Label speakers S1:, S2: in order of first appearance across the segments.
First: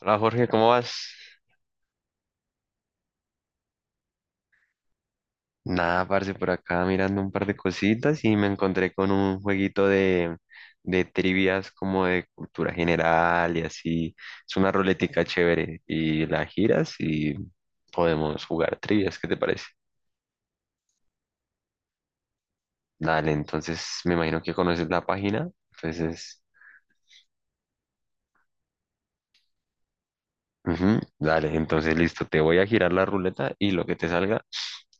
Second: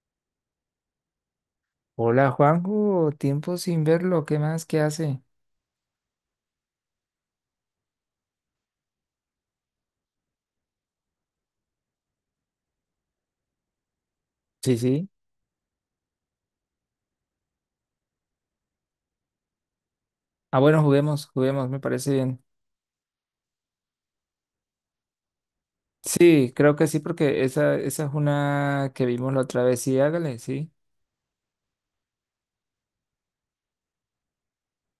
S1: Hola Jorge, ¿cómo vas?
S2: Hola Juanjo, tiempo sin verlo, ¿qué más? ¿Qué hace?
S1: Nada, parce, por acá mirando un par de cositas y me encontré con un jueguito de trivias como de cultura general y así. Es una
S2: Sí, sí.
S1: ruletica chévere y la giras y podemos jugar trivias, ¿qué te parece?
S2: Ah, bueno, juguemos, juguemos, me parece bien.
S1: Dale, entonces me imagino que conoces la página. Entonces,
S2: Sí, creo que sí, porque esa es una que vimos la otra vez. Sí, hágale, sí.
S1: ujú, dale, entonces listo, te voy a girar la ruleta y lo que te salga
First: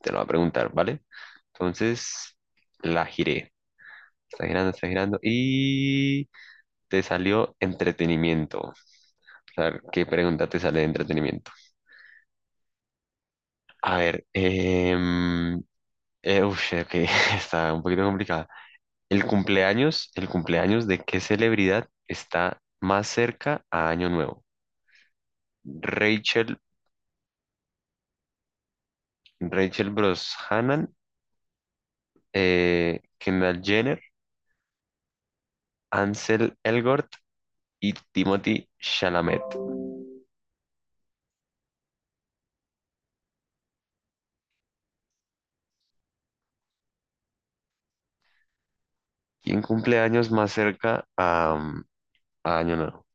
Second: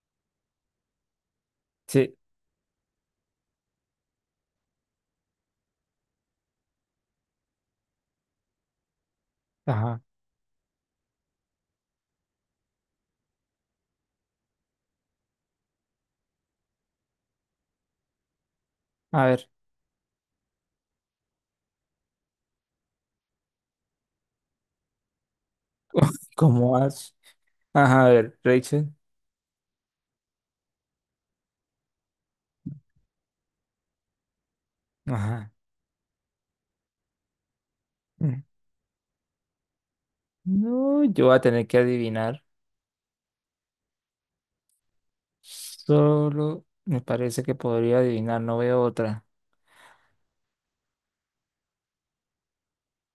S1: te lo va a preguntar, ¿vale?
S2: Sí,
S1: Entonces, la giré. Está girando y te salió entretenimiento. O sea,
S2: ajá.
S1: ¿qué pregunta te sale de entretenimiento? A ver, ush, ok, está un poquito complicada. El
S2: A ver,
S1: cumpleaños, el cumpleaños de qué celebridad está más cerca a Año Nuevo? Rachel,
S2: ¿cómo vas? Ajá, a ver, Rachel.
S1: Rachel Brosnahan, Kendall Jenner,
S2: Ajá.
S1: Ansel Elgort y
S2: Mm.
S1: Timothy Chalamet.
S2: No, yo voy a tener que adivinar. Solo me parece que podría adivinar, no veo otra.
S1: ¿Quién cumple años más cerca a Año Nuevo?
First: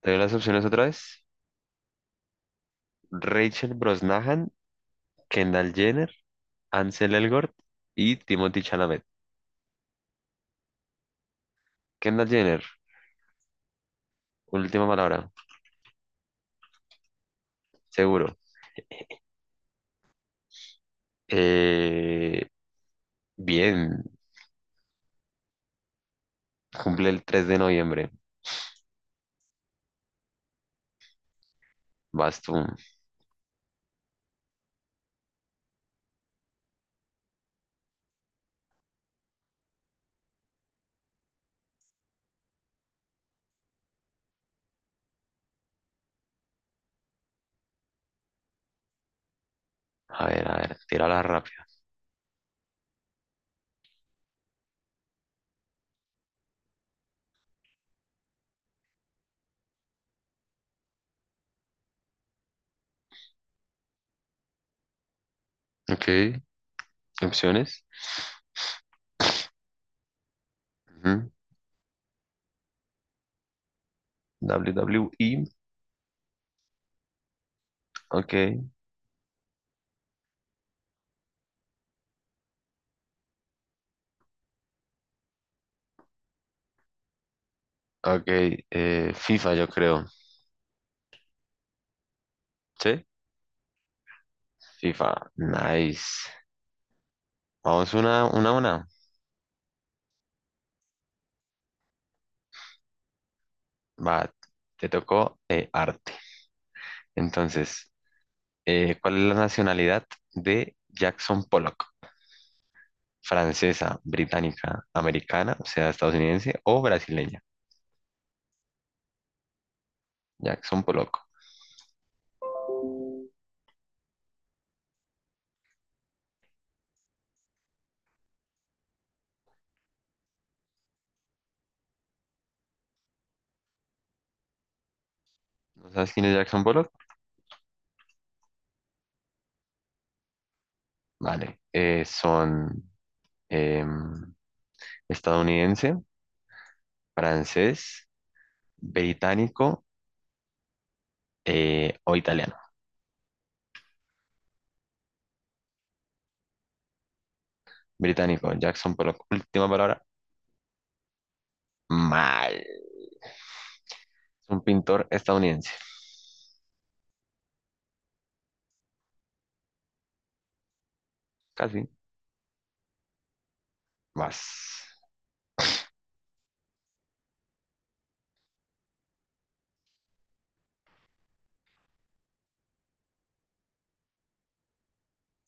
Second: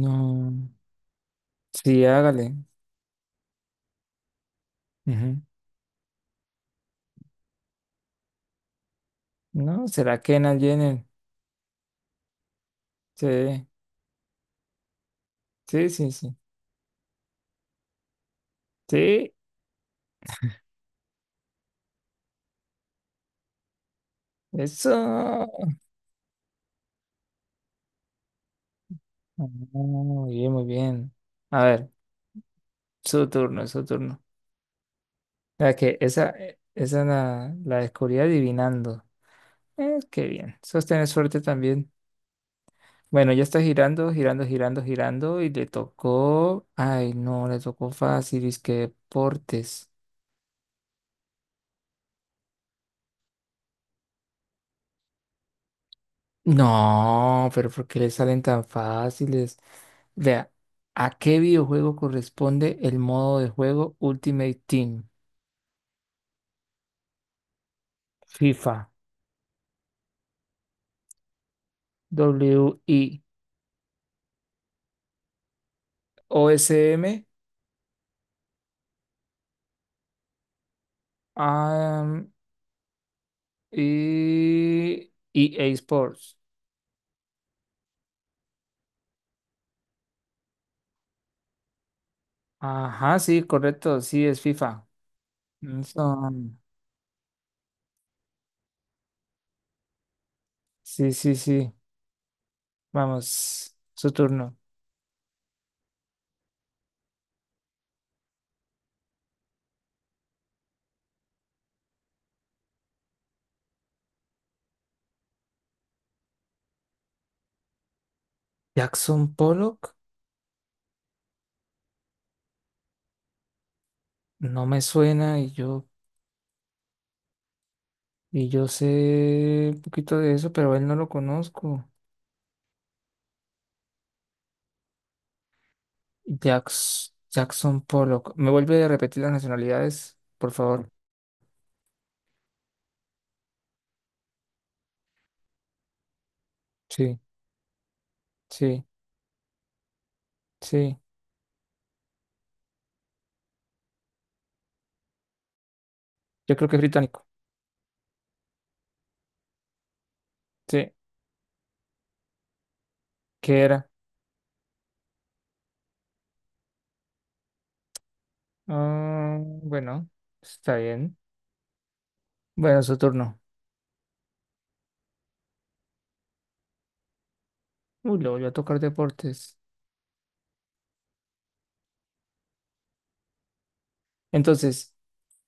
S1: Te doy las opciones otra vez.
S2: Sí, hágale.
S1: Rachel Brosnahan,
S2: Ujú.
S1: Kendall Jenner, Ansel Elgort y Timothy Chalamet.
S2: No, ¿será que en Jenner?
S1: Kendall Jenner,
S2: Sí,
S1: última palabra,
S2: sí, sí, sí.
S1: seguro.
S2: Sí,
S1: Eh, Bien,
S2: eso. Ah,
S1: cumple el 3 de noviembre.
S2: muy bien, muy bien. A ver,
S1: Vas tú.
S2: su turno, su turno. La que esa, esa la descubrí adivinando. Qué bien. Sostener suerte también. Bueno, ya está girando, girando, girando, girando y le tocó. Ay, no, le tocó fácil. Es que deportes.
S1: A ver, tírala rápido.
S2: No, pero ¿por qué le salen tan fáciles? Vea, ¿a qué videojuego corresponde el modo de juego Ultimate Team?
S1: Ok, opciones.
S2: FIFA.
S1: Ujú,
S2: W i
S1: WWE.
S2: o s m
S1: Ok,
S2: am, y EA Sports.
S1: ok. FIFA, yo creo. ¿Sí?
S2: Ajá, sí, correcto, sí, es FIFA.
S1: FIFA, nice.
S2: Eso,
S1: Vamos una, a una.
S2: sí, sí, sí. Vamos, su
S1: Va,
S2: turno.
S1: te tocó arte. Entonces, ¿cuál es la nacionalidad de Jackson Pollock? ¿Francesa, británica, americana, o sea, estadounidense o brasileña?
S2: Jackson Pollock,
S1: Jackson Pollock.
S2: no me suena, y yo sé un poquito de eso, pero a él no lo conozco.
S1: ¿No sabes quién es Jackson Pollock?
S2: Jackson Pollock. ¿Me vuelve a repetir las nacionalidades, por favor?
S1: Vale. Son em, estadounidense,
S2: Sí,
S1: francés,
S2: sí,
S1: británico
S2: sí.
S1: o italiano.
S2: Yo creo que es británico.
S1: Británico, Jackson Pollock. Última palabra,
S2: Sí,
S1: mal.
S2: ¿qué era?
S1: Es un pintor estadounidense.
S2: Ah, bueno, está bien.
S1: Casi.
S2: Bueno, su turno.
S1: Vas.
S2: Uy, le voy a tocar deportes. Entonces,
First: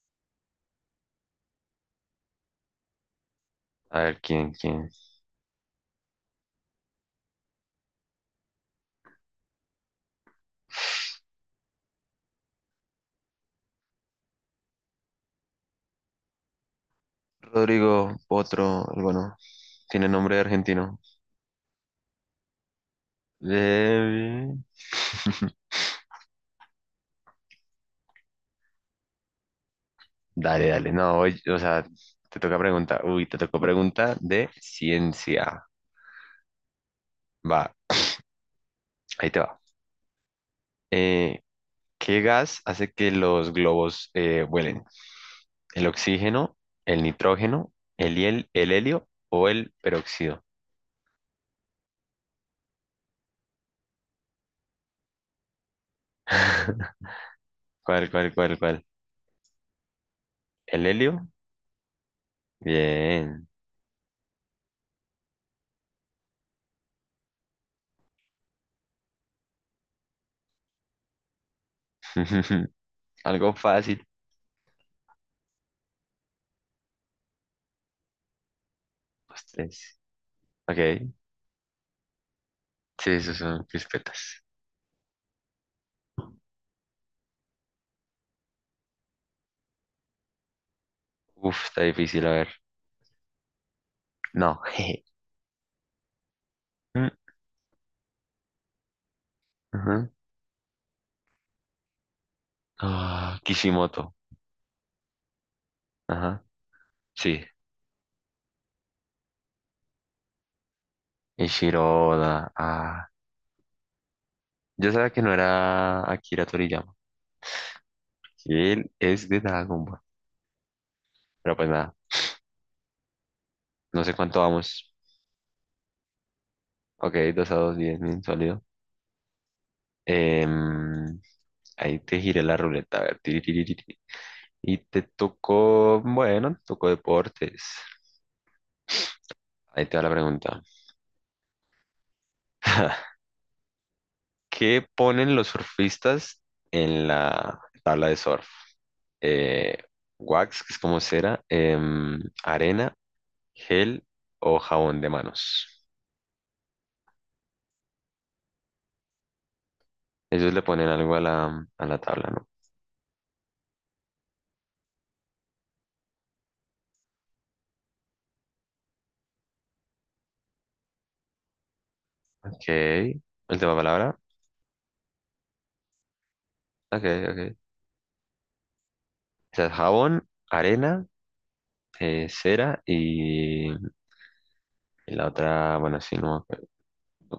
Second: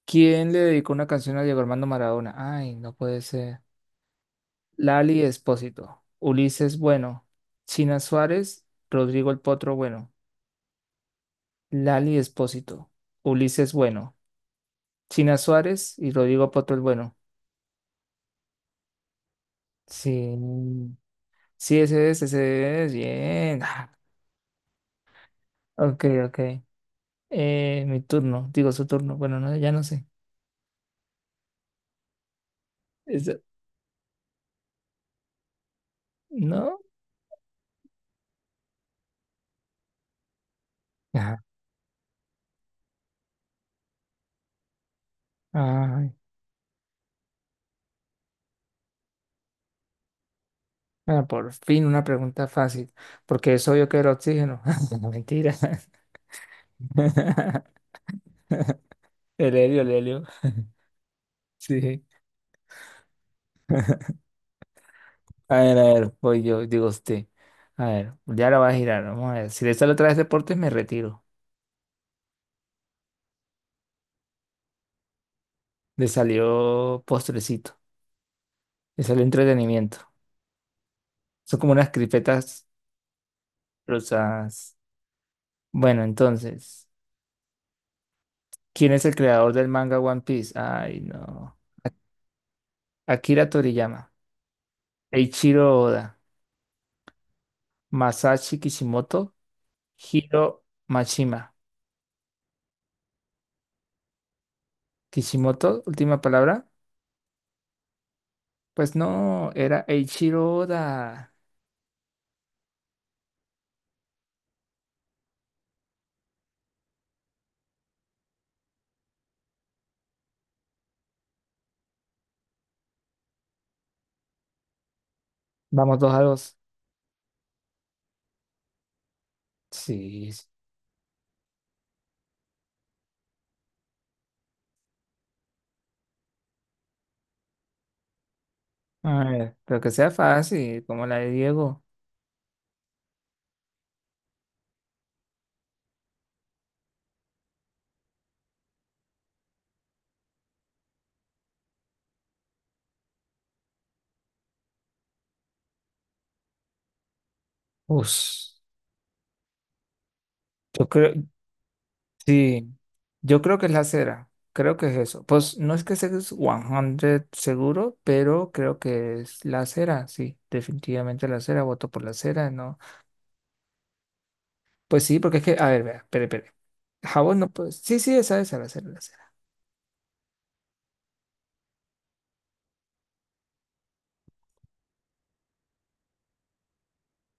S2: ¿quién le dedicó una canción a Diego Armando Maradona? Ay, no puede ser.
S1: A ver quién, quién.
S2: Lali Espósito, Ulises Bueno, China Suárez, Rodrigo el Potro Bueno. Lali Espósito, Ulises Bueno, China Suárez y Rodrigo Potro el Bueno.
S1: Rodrigo Potro, el bueno. Tiene
S2: Sí,
S1: nombre de argentino.
S2: sí, ese es, bien. Ah,
S1: Levi.
S2: ok, ok. Mi turno, digo su turno. Bueno, no, ya no sé.
S1: Dale, dale. No, oye, o sea, te toca pregunta. Uy, te tocó pregunta de ciencia.
S2: ¿No?
S1: Va, ahí te va.
S2: Ajá.
S1: Eh, ¿Qué gas hace que los globos vuelen? ¿El
S2: Ay,
S1: oxígeno, el nitrógeno, el helio o el peróxido?
S2: bueno, por fin una pregunta fácil, porque es obvio que era oxígeno. No, mentira.
S1: ¿Cuál?
S2: El helio, el helio.
S1: ¿El helio?
S2: Sí.
S1: Bien.
S2: A ver, voy yo, digo usted. A ver, ya la va a girar, vamos a ver. Si le sale otra vez deportes, me retiro.
S1: Algo fácil.
S2: Le salió postrecito, le salió
S1: Pues tres.
S2: entretenimiento.
S1: Ok.
S2: Son como unas cripetas
S1: Sí, esos son crispetas.
S2: rosas. Bueno, entonces, ¿quién es el creador del manga One Piece? Ay, no.
S1: Uf, está difícil, a ver.
S2: Akira Toriyama.
S1: No. jeje.
S2: Eiichiro Oda.
S1: Mm,
S2: Masashi Kishimoto,
S1: ujú.
S2: Hiro Mashima.
S1: Ah, Kishimoto.
S2: Kishimoto, última
S1: Ajá.
S2: palabra.
S1: Sí.
S2: Pues no, era Eiichiro Oda.
S1: Ishiroda. Ah. Yo sabía que no era Akira Toriyama. Que él es de Dragon Ball. Pero pues nada. No sé cuánto vamos.
S2: Vamos dos a dos.
S1: Ok, 2-2, 10, bien sólido.
S2: Sí. Sí.
S1: Em, Ahí te giré la ruleta. A ver. Tiri, tiri, tiri, tiri. Y te tocó. Bueno, te tocó deportes.
S2: A ver, pero
S1: Ahí
S2: que
S1: te va la
S2: sea
S1: pregunta.
S2: fácil, como la de Diego.
S1: ¿Qué ponen los surfistas en la tabla de surf? eh, wax, que es como cera, arena, gel o jabón de manos.
S2: Ush,
S1: Ellos le ponen
S2: yo creo,
S1: algo a la tabla, ¿no?
S2: sí, yo creo que es la cera. Creo que es eso. Pues no es que sea 100 seguro, pero creo que es la cera. Sí, definitivamente la cera. Voto por la cera,
S1: Ok.
S2: ¿no?
S1: Última palabra.
S2: Pues sí, porque es que, a ver, vea, espere, espere.
S1: Ok,
S2: Jabón no
S1: ok.
S2: puede. Sí, sí, esa, la cera, la cera.
S1: O sea, jabón, arena, cera y la otra, bueno, sí, no me acuerdo.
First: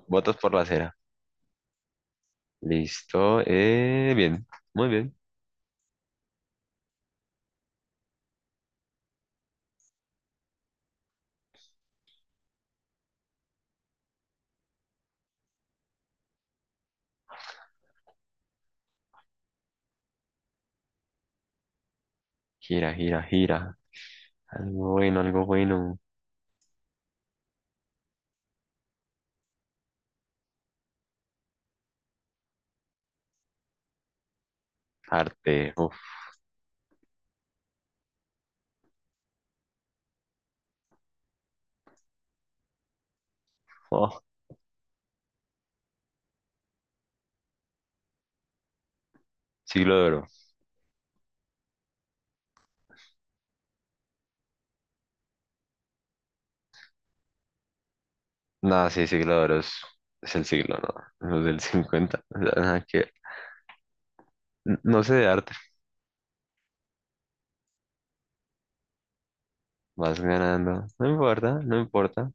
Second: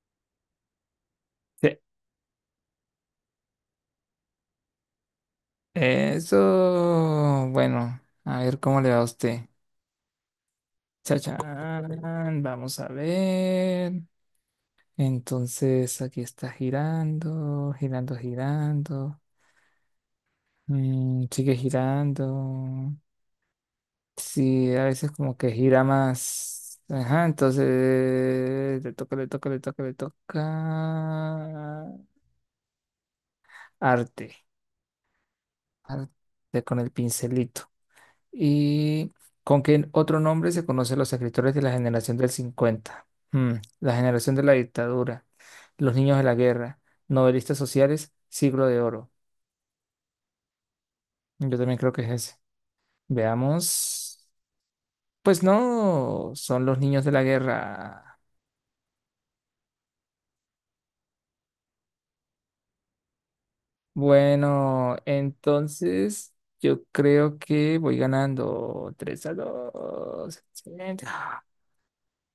S1: Votos por la cera.
S2: Sí.
S1: Listo. Bien, muy bien.
S2: Eso, bueno, a ver cómo le va a usted. Chachán, vamos a ver. Entonces, aquí está girando, girando, girando. Mm, sigue
S1: Gira,
S2: girando.
S1: gira, gira.
S2: Sí, a
S1: Algo
S2: veces
S1: bueno,
S2: como
S1: algo
S2: que gira
S1: bueno.
S2: más. Ajá, entonces le toca, le toca, le toca, le toca. Arte.
S1: Arte. Uf,
S2: Arte con el pincelito. ¿Y con qué otro nombre se conocen los escritores de la generación del cincuenta? Mm. La
S1: oh,
S2: generación de la dictadura, los niños de la guerra, novelistas sociales, siglo de oro.
S1: siglo de oro.
S2: Yo también creo que es ese. Veamos. Pues no, son los niños de la guerra.
S1: No, sí, siglo de oro es el siglo, ¿no? Los del 50 o sea, nada que ver. N-
S2: Bueno,
S1: no sé de arte.
S2: entonces yo creo que voy ganando tres a
S1: Vas
S2: 2.
S1: ganando.
S2: Excelente.
S1: No
S2: Ah,
S1: importa, no importa.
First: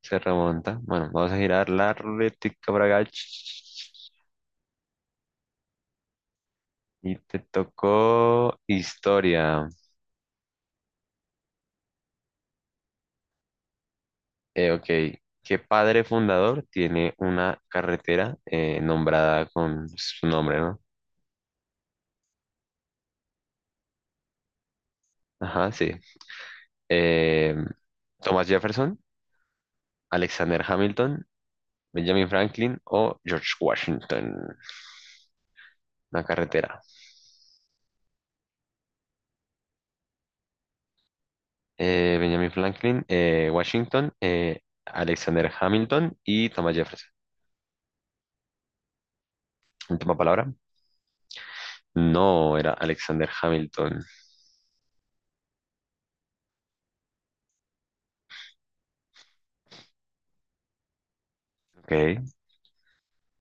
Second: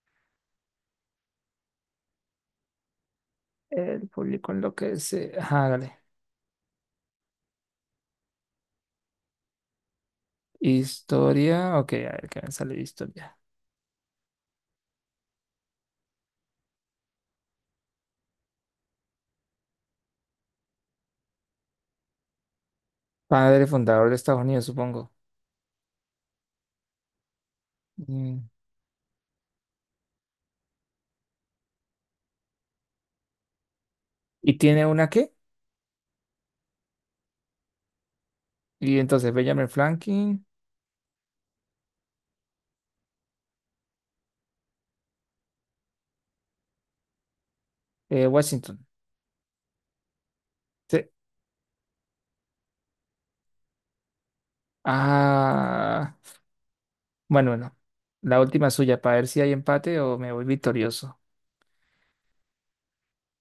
S1: Se remonta. Bueno, vamos a girar la ruletica para acá.
S2: el público enloquece. Hágale.
S1: Y te tocó historia.
S2: Historia, ok, a ver qué me sale de historia.
S1: Ok. ¿Qué padre fundador tiene una carretera nombrada con su nombre, ¿no?
S2: Padre fundador de Estados Unidos, supongo.
S1: Ajá, sí. Eh, Thomas
S2: Mm,
S1: Jefferson, Alexander Hamilton, Benjamin Franklin o George
S2: ¿y
S1: Washington.
S2: tiene una qué?
S1: Una carretera.
S2: Y entonces Benjamin Franklin,
S1: Benjamin Franklin, Washington, Alexander Hamilton y Thomas Jefferson.
S2: Washington.
S1: Última palabra.
S2: Sí.
S1: No, era Alexander Hamilton.
S2: Ah, bueno, bueno. La última suya, para ver si hay empate o me voy victorioso.
S1: Ok.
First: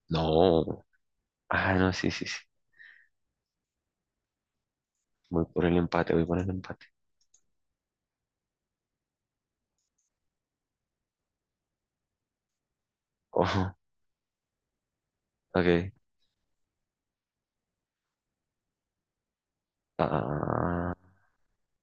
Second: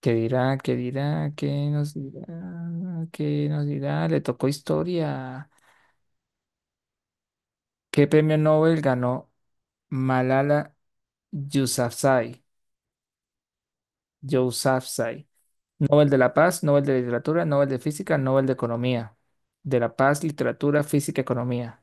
S2: ¿Qué dirá? ¿Qué
S1: No.
S2: dirá? ¿Qué
S1: Ah, no,
S2: nos
S1: sí, sí,
S2: dirá?
S1: sí.
S2: ¿Qué nos dirá? Le tocó
S1: Voy
S2: historia.
S1: por el empate, voy por el empate.
S2: ¿Qué premio Nobel ganó Malala Yousafzai?
S1: Ojo.
S2: Yousafzai.
S1: Ok.
S2: Nobel de la Paz, Nobel de Literatura, Nobel de Física, Nobel de Economía. De la Paz, Literatura,
S1: Ah,
S2: Física, Economía.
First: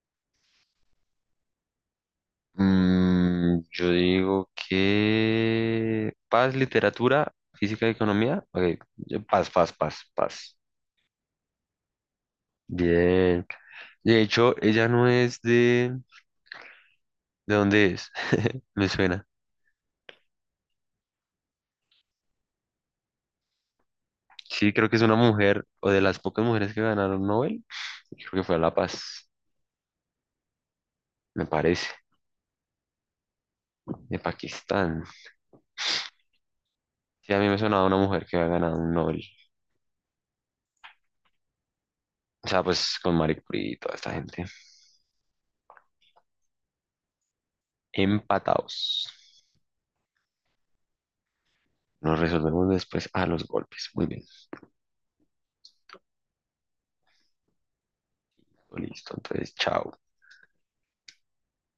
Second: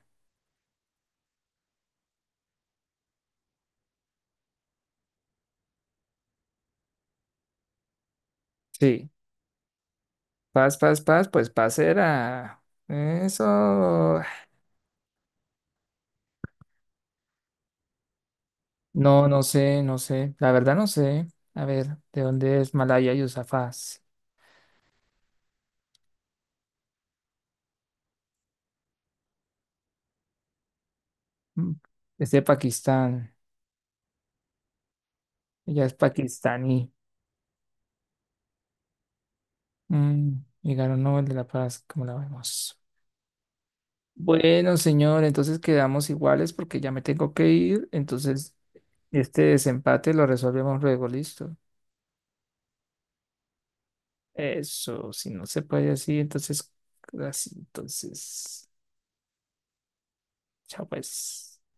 S1: mm, yo digo que paz, literatura, física y economía. Ok.
S2: Sí,
S1: Yo- paz, paz, paz, paz.
S2: paz, paz, paz, pues paz era.
S1: Bien.
S2: Eso.
S1: De hecho, ella no es de... ¿De dónde es? Me suena.
S2: No, no sé, no sé. La verdad no sé. A ver, ¿de dónde es Malaya Yousafzai?
S1: Sí, creo que es una mujer, o de las pocas mujeres que ganaron Nobel, y creo que fue a La Paz, me
S2: Mm,
S1: parece,
S2: es de Pakistán.
S1: de Pakistán.
S2: Ella es pakistaní.
S1: Sí, a mí me sonaba una mujer que había ganado un Nobel.
S2: Mm, y ganó Nobel de la Paz, como la
S1: O sea,
S2: vemos.
S1: pues con Marie Curie y toda esta gente.
S2: Bueno, señor, entonces quedamos iguales porque ya me tengo que ir. Entonces,
S1: Empatados.
S2: este desempate lo resolvemos luego, listo.
S1: Nos resolvemos después a los golpes. Muy bien.
S2: Eso, si no se puede así, entonces,
S1: Listo, entonces, chao.
S2: chao pues.